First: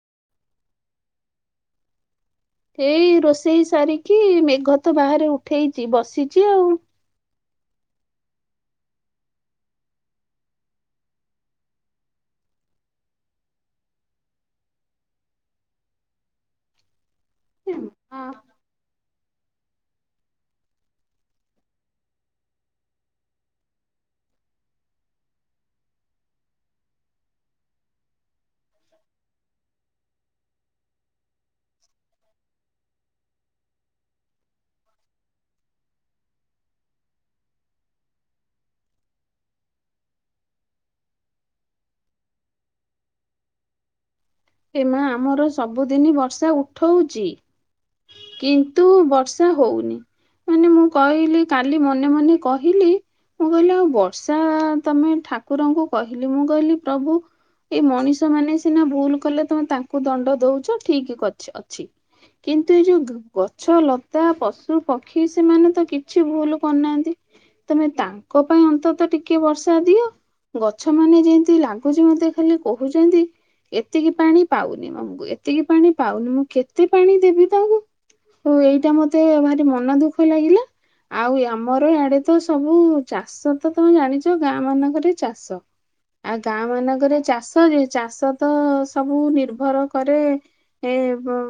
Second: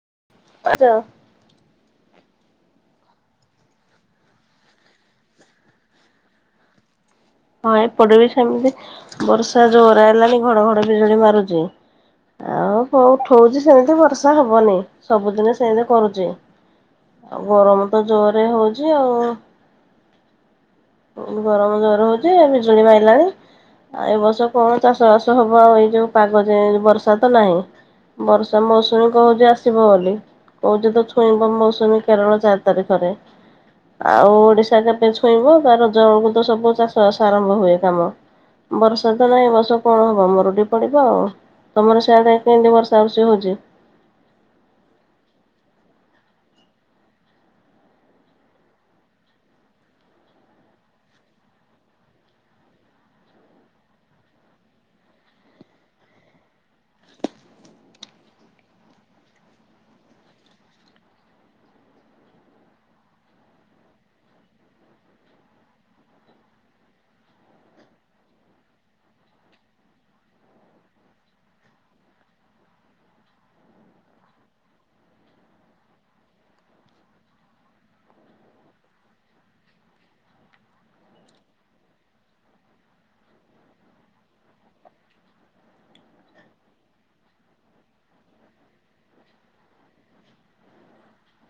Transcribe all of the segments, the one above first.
[unintelligible] ଏଇ ରୋଷେଇ ସାରିକି ମେଘ ତ ବାହାରେ ଉଠେଇଛି ବସିଛି ଆଉ। ହଁ ଏପଟେ ବି ସେମିତି ବର୍ଷା ଜୋର ହେଲାଣି ଘଡଘଡ ବିଜୁଳି ମାରୁଛି। ଆଉ କଉ ଉଠଉଛି ସେମିତି ବର୍ଷା ହବନି ସବୁଦିନ ସେମିତି କରୁଛି। ଆଉ ଗରମ ତ ଏମା ଜୋରରେ ହଉଛି ଆଉ। ଗରମ ଜୋର ହଉଛି ବିଜୁଳି ମାଇଲାଣି ଆଉ ଏ ବର୍ଷ କଣ ଚାଷ ବାସ ହବ ଆଉ ଏଇ ଯୋଉ ପାଗ ଯେ ବର୍ଷା ତ ନାହିଁ ବର୍ଷା ମୌସୁମୀ କହୁଛି ଆସିବ ବୋଲି। ପ କହୁଛି ତ ଛୁଇଁବ ମୌସୁମୀ କେରଳ ଚାରି ତାରିଖରେ ଆଉ ଓଡିଶା କେବେ ଛୁଇଁବ ରଜ ବେଳକୁ ତ ସବୁ ଚାଷ ବାସ ଆରମ୍ଭ ହୁଏ କାମ। ବର୍ଷା ତ ନାହିଁ ଏ ବର୍ଷ କଣ ହବ ମରୁଡି ପଡିବ ଆଉ। ତମର ସେଆଡେ କେମିତି ବର୍ଷା ବର୍ଷି ହଉଛି? ଏ ମା ଆମର ସବୁଦିନ ବର୍ଷା ଉଠଉଛି। କିନ୍ତୁ ବର୍ଷା ହଉନି ମାନେ ମୁଁ କହିଲି କାଲି ମନେ ମନେ କହିଲି ମୁଁ କହିଲି ଆଉ ବର୍ଷା ତମେ ଠାକୁରଙ୍କୁ କହିଲି ମୁଁ କହିଲି ପ୍ରଭୁ ଏ ମଣିଷ ମାନେ ସିନା ଭୁଲ କଲେ ତମେ ତାଙ୍କୁ ଦଣ୍ଡ ଦଉଛ ଠିକ ଅଛି। କିନ୍ତୁ ଏ ଯୋଉ ଗଛ ଲତା ପଶୁ ପକ୍ଷୀ ସେମାନେ ତ କିଛି ଭୁଲ କରୁନାହାନ୍ତି ତମେ ତାଙ୍କ ପାଇଁ ଅନ୍ତତଃ ଟିକେ ବର୍ଷା ଦିଅ। ଗଛ ମାନେ ଯେମିତି ଲାଗୁଛି ମତେ ଖାଲି କହୁଛନ୍ତି ଏତିକି ପାଣି ପାଉନି ଆମକୁ ଏତିକି ପାଣି ପାଉନି ମୁଁ କେତେ ପାଣି ଦେବି ତାଙ୍କୁ ।ଏଇଟା ମତେ ଭାରି ମନ ଦୁଃଖ ଲାଗିଲା ଆଉ ଆମର ଆଡେ ତ ସବୁ ଚାଷ ତ ତମେ ଜାଣିଛ ଗାଁ ମାନଙ୍କରେ ଚାଷ। ଆ ଗାଁ ମାନଙ୍କରେ ଚାଷ ଯେ ଚାଷ ତ ସବୁ ନିର୍ଭର କରେ ଏ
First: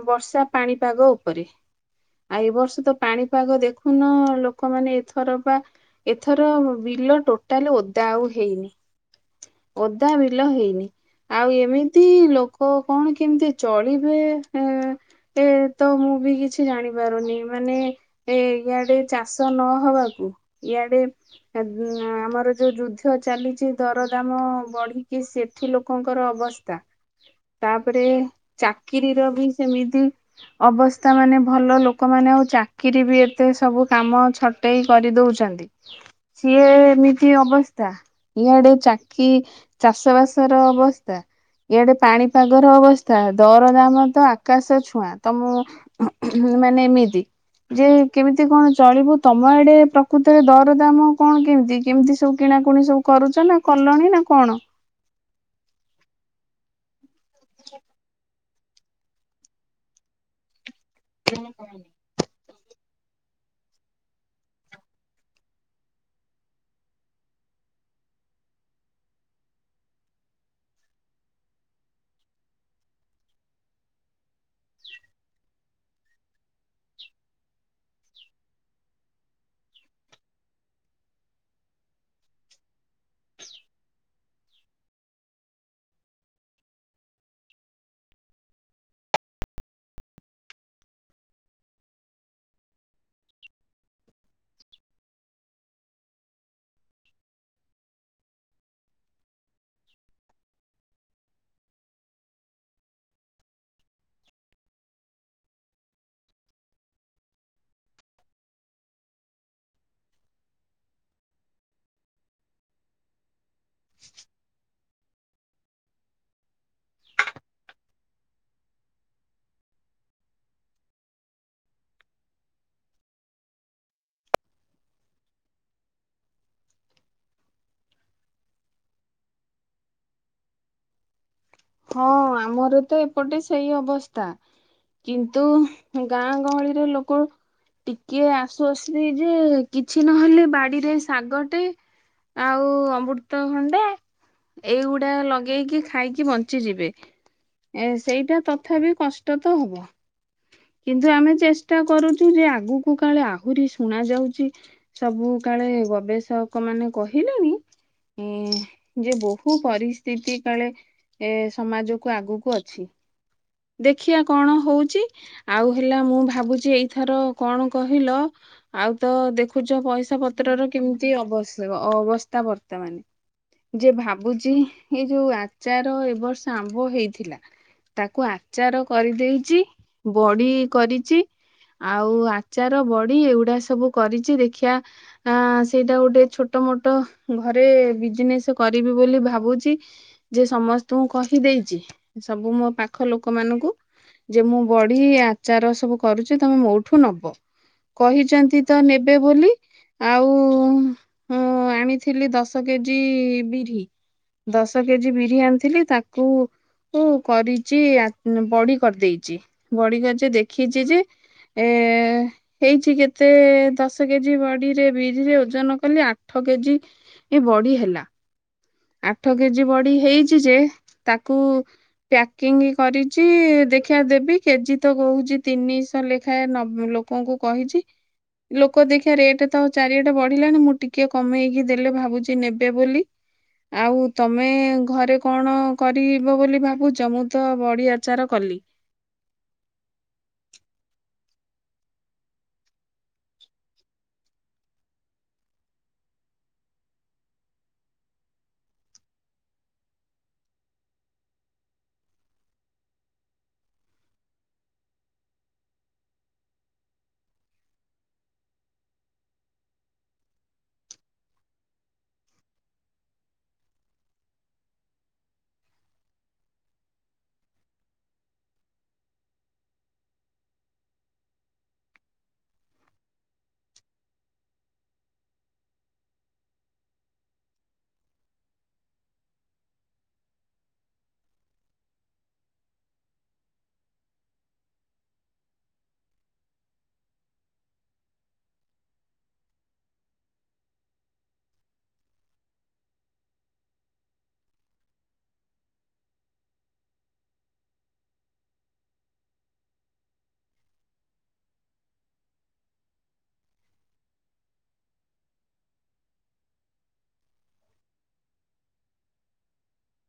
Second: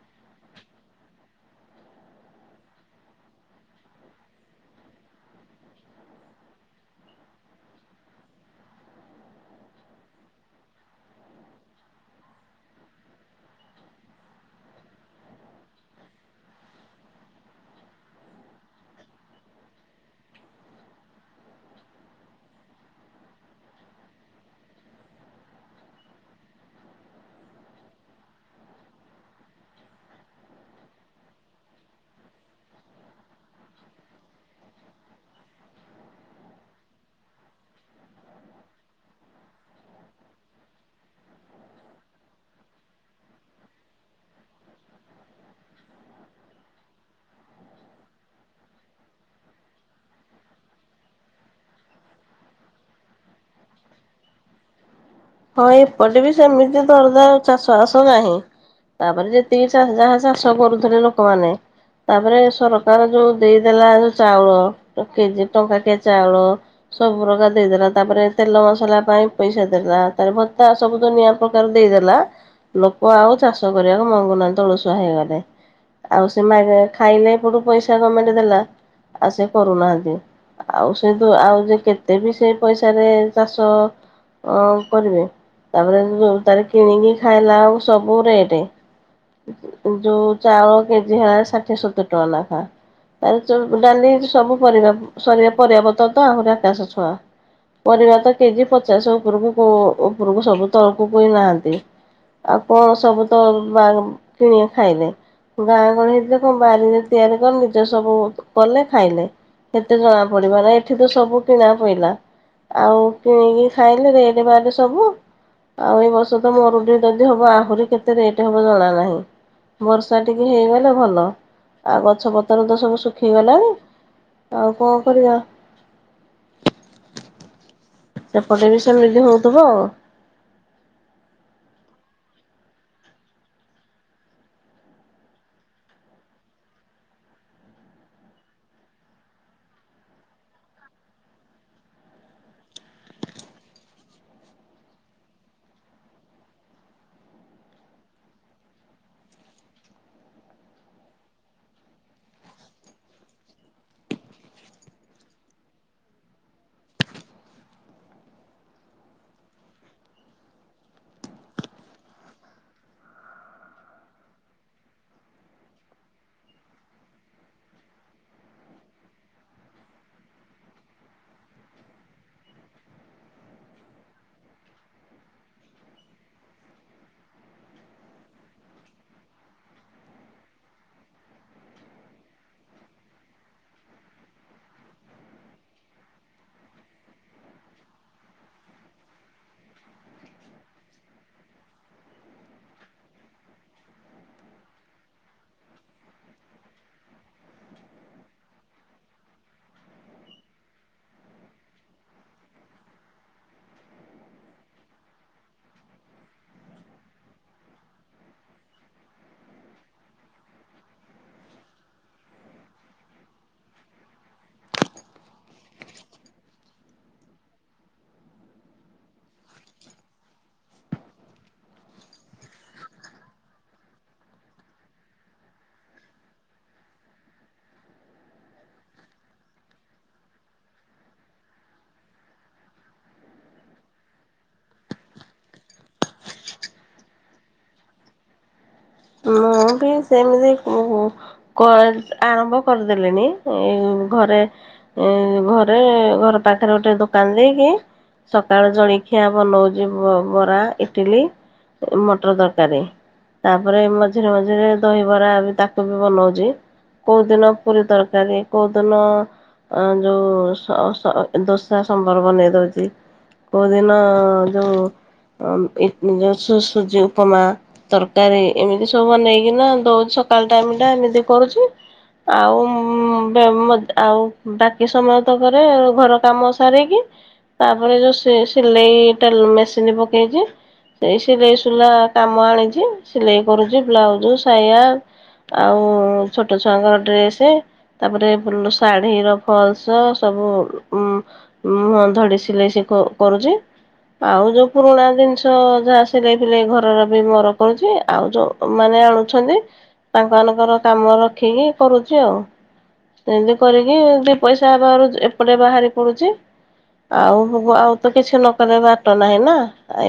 ବର୍ଷା ପାଣିପାଗ ଉପରେ। ଆଉ ଏ ବର୍ଷ ତ ପାଣିପାଗ ଦେଖୁନ ଲୋକମାନେ ଏଥର ବା ଏଥର ବିଲ ଟୋଟାଲ ଓଦା ହେଇନି ଓଦା ବିଲ ହେଇନି ।ଆଉ ଏମିତି ପ୍ରତି ଲୋକ କଣ କେମିତି ଚଳିବେ ଏ ତ ମୁଁ ବି କିଛି ଜାଣିପାରୁନି। ମାନେ ଏ ଇଆଡେ ଚାଷ ନହବାକୁ ଇଆଡେ ଆମର ଯୋଉ ଯୁଦ୍ଧ ଚାଲିଛି ଦରଦାମ ବଢ଼ିକି ସେଠି ଲୋକଙ୍କର ଅବସ୍ତା ତାପରେ ଚାକିରି ର ବି ସେମିତି ଅବସ୍ଥା ମାନେ ଭଲ ଲୋକମାନେ ଆଉ ଚାକିରି ବି ଏତେ ସବୁ କାମ ଛଟେଇ କରିଦଉଛନ୍ତି ସିଏ ଏମିତି ଅବସ୍ଥା ଇଆଡେ ଚାକି ଚାଷ ବାସର ଅବସ୍ଥା ଇଆଡେ ପାଣିପାଗର ଅବସ୍ଥା। ଦରଦାମ ତ ଆକାଶ ଛୁଆଁ। ତ ମୁଁ ତମ ମାନେ ଏମିତି ଯେ କେମିତି କଣ ଚଳିବୁ ତମ ଏଡେ ପ୍ରକୃତରେ ଦରଦାମ କଣ କେମିତି କେମିତି ସବୁ କିଣାକୁଣି ସବୁ କରୁଛ ନା କଲଣି ନା କଣ? ହଁ ଏପଟେ ବି ସେମିତି ଦ ଚାଷବାସ ନାହିଁ। ତାପରେ ଯେତିକି ଚା ଯାହା ଚାଷ କରୁ ଲୋକମାନେ ତାପରେ ସର ତର ଯଉ ଦେଇଦେଲା ଯଉ ଚାଉଳ। କେଜି ଟଙ୍କାକିଆ ଚାଉଳ ସବୁ ପ୍ରକାର ଦେଇଦେଲା ତାପରେ ତେଲ ମସଲା ପାଇଁ ପଇସା ଦେଲା ତାରେ ଭତ୍ତା ସବୁ ଦୁନିଆଁ ପ୍ରକାର ଦେଇଦେଲା। ଲୋକ ଆଉ ଚାଷ କରିବାକୁ ମଙ୍ଗୁନାହାଁନ୍ତି ଅଳସୁଆ ହେଇଗଲେ। ଆଉ ସେ ଖାଇଲେ ଏପଟୁ ପଇସା ଗମେଣ୍ଟ ଦେଲା ଆଉ ସେ କରୁନାହାଁନ୍ତି। ଆଉ ସେ ତୁ ଆଉ କେତେ ବି ସେ ପଇସାରେ ଚାଷ କରିବେ ତାପରେ ତାର କିଣିକି ଖାଇଲା ଆଉ ସବୁ ରେଟ ଯୋଉ ଚାଉଳ କେଜି ହେଲା ଷାଠିଏ ସତୁରି ଟଙ୍କା ନାଖା। ତା ପରେ ଡାଲି ସବୁ ପରିବା ସ ପରିବା ପତ୍ର ତ ଆହୁରି ଆକାଶ ଛୁଆଁ ।ପରିବା ତ କେଜି ପଚାଶ ଉପରକୁ କୋଉ ଉପରକୁ ସବୁ ତଳକୁ କୋଉ ନାହାନ୍ତି। ଆଉ କଣ ସବୁ ତ ଅନଲାଇନ କିଣି ଖାଇଲେ। ଗାଁ ଗହଳି ହେଇଥିଲେ ସବୁ ବାରିରେ ତିଆରି କଲେ ନିଜେ ସବୁ କଲେ ଖାଇଲେ। ଏତେ ଜଣା ପଡିବ ନା ଏଠି ତ ସବୁ କିଣା ପଇଲା ଆଉ କିଣିକି ଖାଇଲେ ରେଟ ବାଟ୍ ସବୁ। ଆଉ ଏଇ ବର୍ଷ ତ ମରୁଡି ଯଦି ହବ ଆହୁରି କେତେ ରେଟ ହବ ଜଣା ନାହିଁ। ବର୍ଷା ଟିକେ ହେଇଗଲେ ଭଲ। ଆଉ ଗଛ ପତ୍ର ତ ସବୁ ଶୁଖିଗଲାଣି ଆଉ କଣ କରିବା। ସେପଟେ ବି ସେମିତି ହଉଥିବ ଆଉ। ହଁ ଆମର ତ ଏପଟେ ସେଇ ଅବସ୍ଥା। କିନ୍ତୁ ଗାଁ ଗହଳିର ଲୋକ ଟିକେ ଆସୁ [unintelligible] ଯେ କିଛି ନହେଲେ ବାଡିରେ ଶାଗଟେ ଆଉ ଅମୃତଭଣ୍ଡା ଏଇଗୁଡା ଲଗେଇକି ଖାଇକି ବଞ୍ଚ ଯିବେ ଏ ସେଇଟା ତଥାପି କଷ୍ଟ ତ ହବ କିନ୍ତୁ ଆମେ ଚେଷ୍ଟା କରୁଛୁ ଯେ ଆଗକୁ କାଳେ ଆହୁରି ଶୁଣା ଯାଉଛି ସବୁ କାଳେ ଗବେଷକ ମାନେ କହିଲେଣି ଏ ଯେ ବହୁ ପରିସ୍ଥିତି କାଳେ ଏ ସମାଜକୁ ଆଗକୁ ଅଛି ଦେଖିବା କଣ ହଉଛି ଆଉ ହେଲା ମୁଁ ଭାବୁଛି ଏଇଥର କଣ କହିଲ ଆଉ ତ ଦେଖୁଛ ପଇସା ପତ୍ରର କେମିତି ଅବ ଅବସ୍ଥା ବର୍ତ୍ତମାନେ ଯେ ଭାବୁଛି ଏଇ ଯୋଉ ଆଚାର। ଏବ ବର୍ଷ ଆମ୍ବ ହେଇଥିଲା ତାକୁ ଆଚାର କରିଦେଇଛି ବଡି କରିଛି ଆଉ ଆଚାର ବଡି ଏଗୁଡା ସବୁ କରିଛି ଦେଖିବା ସେଇଟା ଗୋଟେ ଛୋଟ ମୋଟ ଘରେ ବିଜନେସ କରିବି ବୋଲି ଭାବୁଛି ଯେ ସମ କହିଦେଇଛି ସବୁ ମୋ ପାଖ ଲୋକମାନାନଙ୍କୁ ଯେ ମୁଁ ବଢି ଆଚାର ସବୁ କରୁଛି ତମେ ମୋଠୁ ନବ କହିଛନ୍ତି ତ ନେବେ ବୋଲି ଆଉ ଆଣିଥିଲି ଦଶ କେଜି ବିରି ଦଶ କେଜି ବିରି ଆ ଥିଲି ତାକୁ କରିଛି ବଡି କରିଦେଇଛି ବଡି କରିଛି ଦେଖିଛି ଯେ ଏ ହେଇଛି କେତେ ଦଶ କେଜି ବଡିରେ ବିରିରେ ଓଜନ କଲି ଆଠ କେଜି ବଡି ହେଲା। ଆଠ କେଜି ବଢି ହେଇଛି ଯେ ତାକୁ ପ୍ୟାକିଙ୍ଗ କରିଛି ଦେଖିିବା ଦେବି କେଜି ତ କହୁଛି ତିନିଶହ ଲେଖାଏ ଲୋକଙ୍କୁ କହିଛି ଲୋକ ଦେଖି ରେଟ ତ ଚାରିଆଟା ବଢିଲାଣି ମୁଁ ଟିକେ କମେଇକି ଦେଲେ ଭାବୁଛି ନେବେ ବୋଲି। ଆଉ ତମେ ଘରେ କଣ କରିବ ବୋଲି ଭାବୁଛ ମୁଁ ତ ବଡି ଆଚାର କଲି। ମୁଁ ବି ସେମିତି ଆରମ୍ଭ କରିଦେଲିଣିି ଘରେ ଘରେ ଘର ପାଖରେ ଗୋଟେ ଦୋକାନ ଦେଇକି ସକାଳ ଜଳଖିଆ ବନଉଛି ବରା ଇଟିଲି ମଟର ଦରକାରୀ ତାପ। ତାପରେ ମଝିରେ ମଝିରେ ଦହିବରା ବି ତାକୁ ବି ବନାଉଛି କୋଉଦିନ ପୁରୀ ତରକାରୀ କୋଉଦିନ ଯେଉଁ ସ ସଦୋସା ସମ୍ବର ବନେଇ ଦେଉଛି କେଉଁଦିନ ଯେଉଁ ଯେଉଁ ସୁ ସୁଜି ଉପମା ତରକାରୀ। ଏମିତି ସବୁ ବନେଇକିନା ଦଉଛି ସକାଳ ଟାଇମ ଟା ଏମିତି କରୁଛି ଆଉ ଆଉ ବାକି ସମୟ ତକରେ ଘର କାମ ସାରିକି ତାପରେ ଯୋଉ ସିଲେଇ ମେସିନ ପକେଇଛି ସେଇ ସିଲେଇ ସୁଲା କାମ ଆଣିଛି। ସିଲେଇ କରୁଛି ବ୍ଲାଉଜ, ସାୟା, ଆଉ ଛୋଟ ଛୁଆଙ୍କର ଡ୍ରେସ, ତାପରେ ଶାଢ଼ୀର ଫଲସ ସବୁ ଉଁ ଉଁ ଧଡ଼ି ସିଲେଇ କରୁଛି ଆଉ ଯୋଉ ପୁରୁଣା ଜିନିଷ ଯାହା ସିଲେଇ ପି ଆଉ ଯୋଉ ମାନେ ଆଣୁଛନ୍ତି ତାଙ୍କମାନଙ୍କର କାମ ରଖିକି କରୁଛି ଆଉ ।ସେମିତି କରିକି ଦି ପଇସା ହେବ ର ଏପଟେ ବାହାରି ପଡୁଛି ଆଉ ଆଉ ତ କିଛି ନକ ବାଟ ନାହିଁ ନା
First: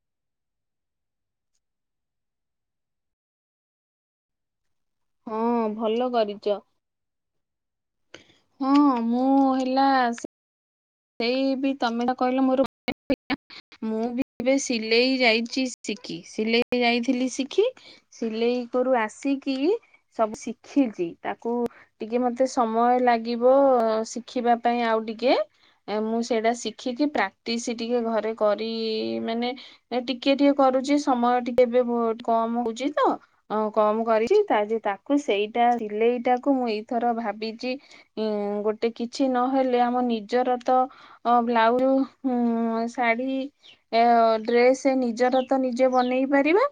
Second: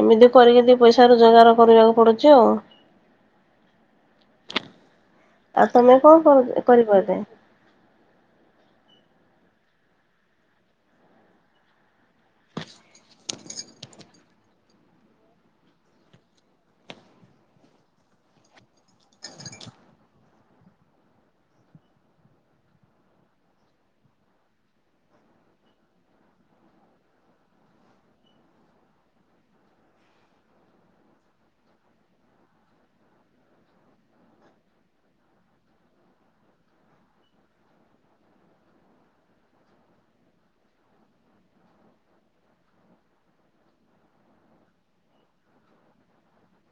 ଏମିତି କରିକି ଦିଇ ପଇସା ରୋଜଗାର କରିବାକୁ ପଡୁଛି ଆଉ। ହଁ ଆଉ ତମେ ଭଲ କଣ କରିଛ କର କରିପାରିବେ? ହଁ ମୁଁ ହେଲା ସେଇ ବି ତମେ କହିଲ ମୋର ମୁଁ ବି ଏବେ ସିଲେଇ ଯାଇଛି ଶିଖି ସିଲେଇ ଯାଇଥିଲି ଶିଖି ସିଲେଇ କରୁ ଆସିକି ସବୁ ଶିଖିଛି ତାକୁ ଟିକେ ମତେ ସମୟ ଲାଗିବ ଶିଖିବା ପାଇଁ ଆଉ ଟିକେ। ମୁଁ ସେଇଟା ଶିଖିକି ପ୍ରାକ୍ଟିସ ଟିକେ ଘରେ କରି ମାନେ ଟିକେ ଟିକେ କରୁଛି ସମୟ ଟିକେ ଏବେ କମ ହଉଛି ତ କମ କର ତାକୁ ସେଇଟା ସିଲେଇଟାକୁ ମୁଁ ଏଇଥର ଭାବିଛି ଗୋଟେ କିଛି ନହେଲେ ଆମ ନିଜର ତ ବ୍ଲାଉଜ, ଶାଢୀ, ଡ୍ରେସ ନିଜର ତ ନିଜେ ବନେଇ ପାରିବା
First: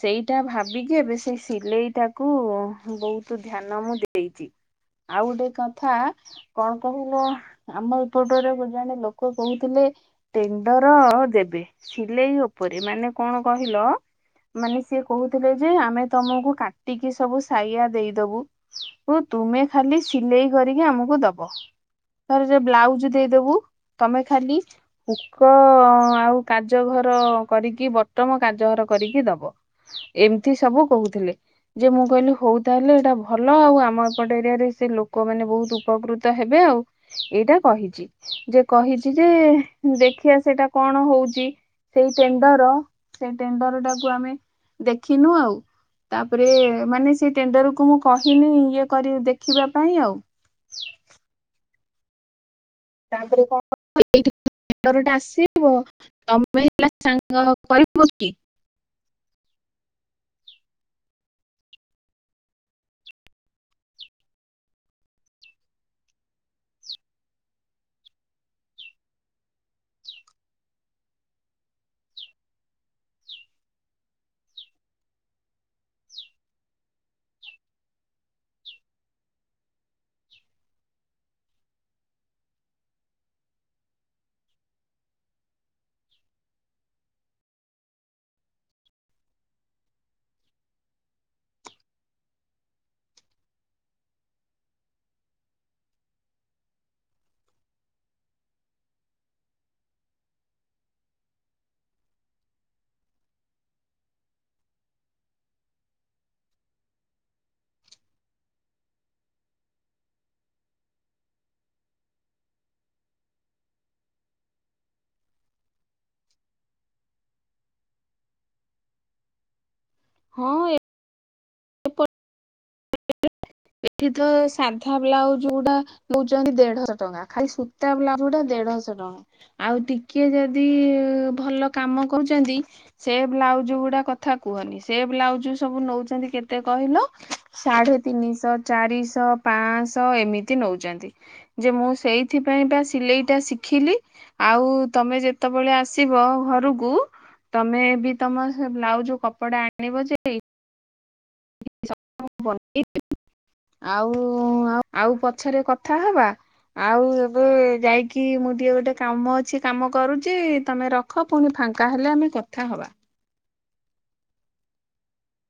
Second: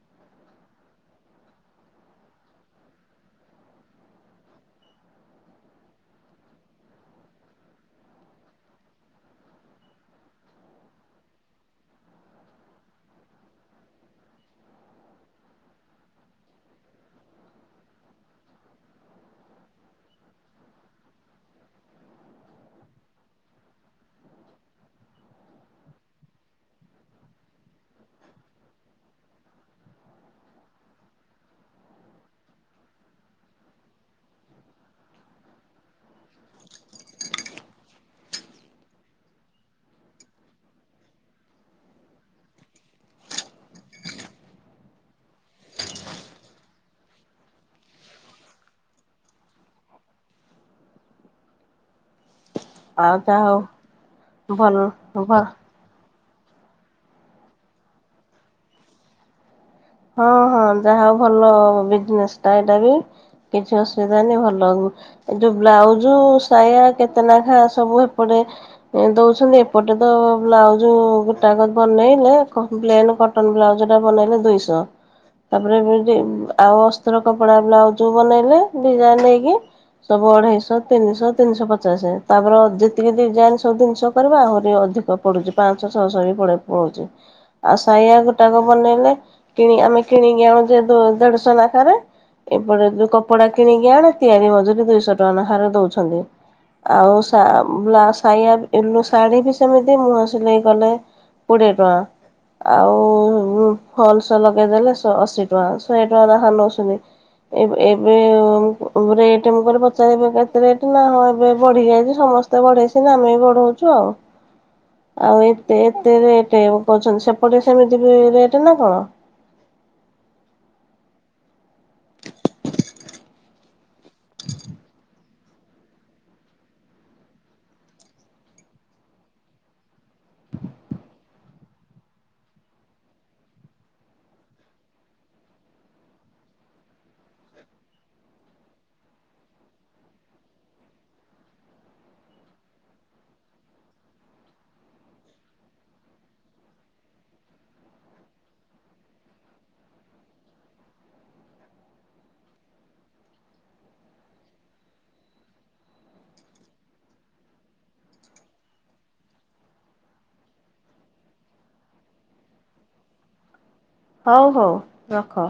।ସେଇଟା ଭାବିକି ଏବେ ସେଇ ସିଲେଇ ଟାକୁ ବହୁତ ଧ୍ୟାନ ମୁଁ ଦେଇଛି। ଆଉ ଗୋଟେ କଥା କଣ କହିବ ଆମ ଜଣେ ଲୋକ କହୁଥିଲେ ଟେଣ୍ଡର ଦେବେ ସିଲେଇ ଉପରେ ମାନେ କଣ କହିଲ ମାନେ ସି କହୁଥିଲେ ଯେ ଆମେ ତମକୁ କାଟିକି ସବୁ ସାଇଆ ଦେଇଦବୁ ତୁମେ ଖାଲି ସିଲେଇ କରିକି ଆମକୁ ଦବ। ତାପରେ ତ ବ୍ଲାଉଜ୍ ଦେଇଦବୁ ତମେ ଖାଲି ହୁକ ଆଉ କାଜ ଘର କରିକି ବଟମ କାଜ ଘର କରିକି ଦବ ଏମିତି ସବୁ କହୁଥିଲେ। ଯେ ମୁଁ କହିଲି ହଉ ତାହେଲେ ଏଇଟା ଭଲ ଆଉ ଆମ ଏପଟ ଏରିଆରେ ସେ ଲୋକମାନେ ବହୁତ ଉପକୃତ ହେବେ। ଆଉ ଏଇଟା କହିଛି ଯେ କହିଛି ଯେ ଦେଖିବା ସେଇଟା କଣ ହଉଛି ସେଇ ଟେଣ୍ଡର ସେଇ ଟେଣ୍ଡର ଟାକୁ ଆମେ ଦେଖିନୁ ଆଉ ତାପରେ ମାନେ ସେଇ ଟେଣ୍ଡର କୁ ମୁଁ କହିନି ଇଏ କରି ଦେଖିବା ପାଇଁ ଆଉ। ଆଉ ତାପରେ ଯାହା ହଉ ଭଲ କଣ ହଁ ଆସିବ? ତମେ ହେଲା ସାଙ୍ଗ କରିବ କି? ହଁ ହଁ ଯାହା ହଉ ଭଲ ବିଜନେସ ଟା ଏଇଟା ବି କିଛି ଅସୁବିଧାନି ଭଲ। ଏ ଯୋଉ ବ୍ଲାଉଜ ସାୟା କେତେନାଖା ସବୁ ଏପଟେ ଦଉଛନ୍ତି ଏପଟେ ତ ବ୍ଲାଉଜ ଗୋଟା ବନେଇଲେ ପ୍ଲେନ କଟନ ବ୍ଲାଉଜ ଟା ବନେଇଲେ ଦୁଇଶହ। ତାପରେ ଆଉ ଅସ୍ତ୍ର କପଡା ବ୍ଲାଉଜ ବନେଇଲେ ଡିଜାଇନ ନେଇକି ସବୁ ଅଢେଇଶହ ତିନିଶହ ତିନିଶହ ପଚାଶ ତାପରେ ଯେତିକି ଡିଜାଇନ ସବୁ ତିନିଶହ କରିବା ଆହୁରି ଅଧିକ ପଡୁଛି ପାଞ୍ଚଶହ ଛଅଶହ ବି ପଡଉଛି ଆଉ ସାଇଆ ଗୋଟାକ ବନେଇଲେ କି ଆମେ କିଣିକି ଆଣୁ ଯେ ଦେଢଶହ ନାଖାରେ ଏପଟ ଯୋଉ କପଡା କିଣିକି ଆଣେ ତିଆରି ମଜୁରି ଦୁଇଶହ ଟଙ୍କା ନଖାରେ ଦଉଛନ୍ତି ।ଆଉ ସାୟା ବ୍ଲା ଶାଢ଼ୀ ବି ସେମିତି ମୁହ ସିଲେଇ କଲେ କୋଡିଏ ଟଙ୍କା ।ଆଉ ଫଲ୍ସ୍ ଶହ ଲଗେଇଦେଲେ ଶହ ଅଶୀ ଟଙ୍କା ଶହେ ଟଙ୍କା ନା ନଉଛନ୍ତି। ଏ ଏବେ ରେଟ୍ ମୁଁ କ ପଚାରବ କେତେ ରେଟ ନା ହଁ ଏବେ ବଢି ଯାଇଛି ସମସ୍ତେ ବଢେଇସି ଆମେ ବି ବଢଉଛୁ ଆଉ ।ଆଉ ଏତେ ଏତେ ରେଟ୍ଛନ୍ତି ସେପଟେ ସେମିତି ବି ରେଟ ନା କଣ? ହଁ, ଏପ ଏଠି ତ ସାଧା ବ୍ଲାଉଜ ଯୋଉଟା ନଉଛନ୍ତି ଦେଢଶହ ଟଙ୍କା। ଖାଲି ସୂତା ବ୍ଲାଉଜଟା ଦେଢଶହ ଟଙ୍କା ଆଉ ଟିକେ ଯଦି ଭଲ କାମ କରୁଛନ୍ତି ସେ ବ୍ଲାଉଜ ଗୁଡା କଥା କୁହନି ସେ ବ୍ଲାଉଜ ସବୁ ନଉଛନ୍ତି କେତେ କହିଲ? ସାଢେ ତିନିଶହ, ଚାରିଶହ, ପାଞ୍ଚଶହ, ଏମିତି ନଉଛନ୍ତି ଯେ ମୁଁ ସେଇଥିପାଇଁ ବା ସିଲେଇଟା ଶିଖିଲି ଆଉ ତମେ ଯେତେବେଳେ ଆସିବ ଘରକୁ ତମେ ବି ତମ ବ୍ଲାଉଜ କପଡା ଆଣିବ ଯେ [unintelligible] ଆଉ ଆଉ ପଛରେ କଥା ହବା ଆଉ ଏବେ ଯାଇକି ମୁଁ ଟିକେ ଗୋଟେ କାମ ଅଛି କାମ କରୁଛି ତମେ ରଖ ପୁଣି ଫାଙ୍କା ହେଲେ ଆମେ କଥା ହବା। ହଉ ହଉ ରଖ।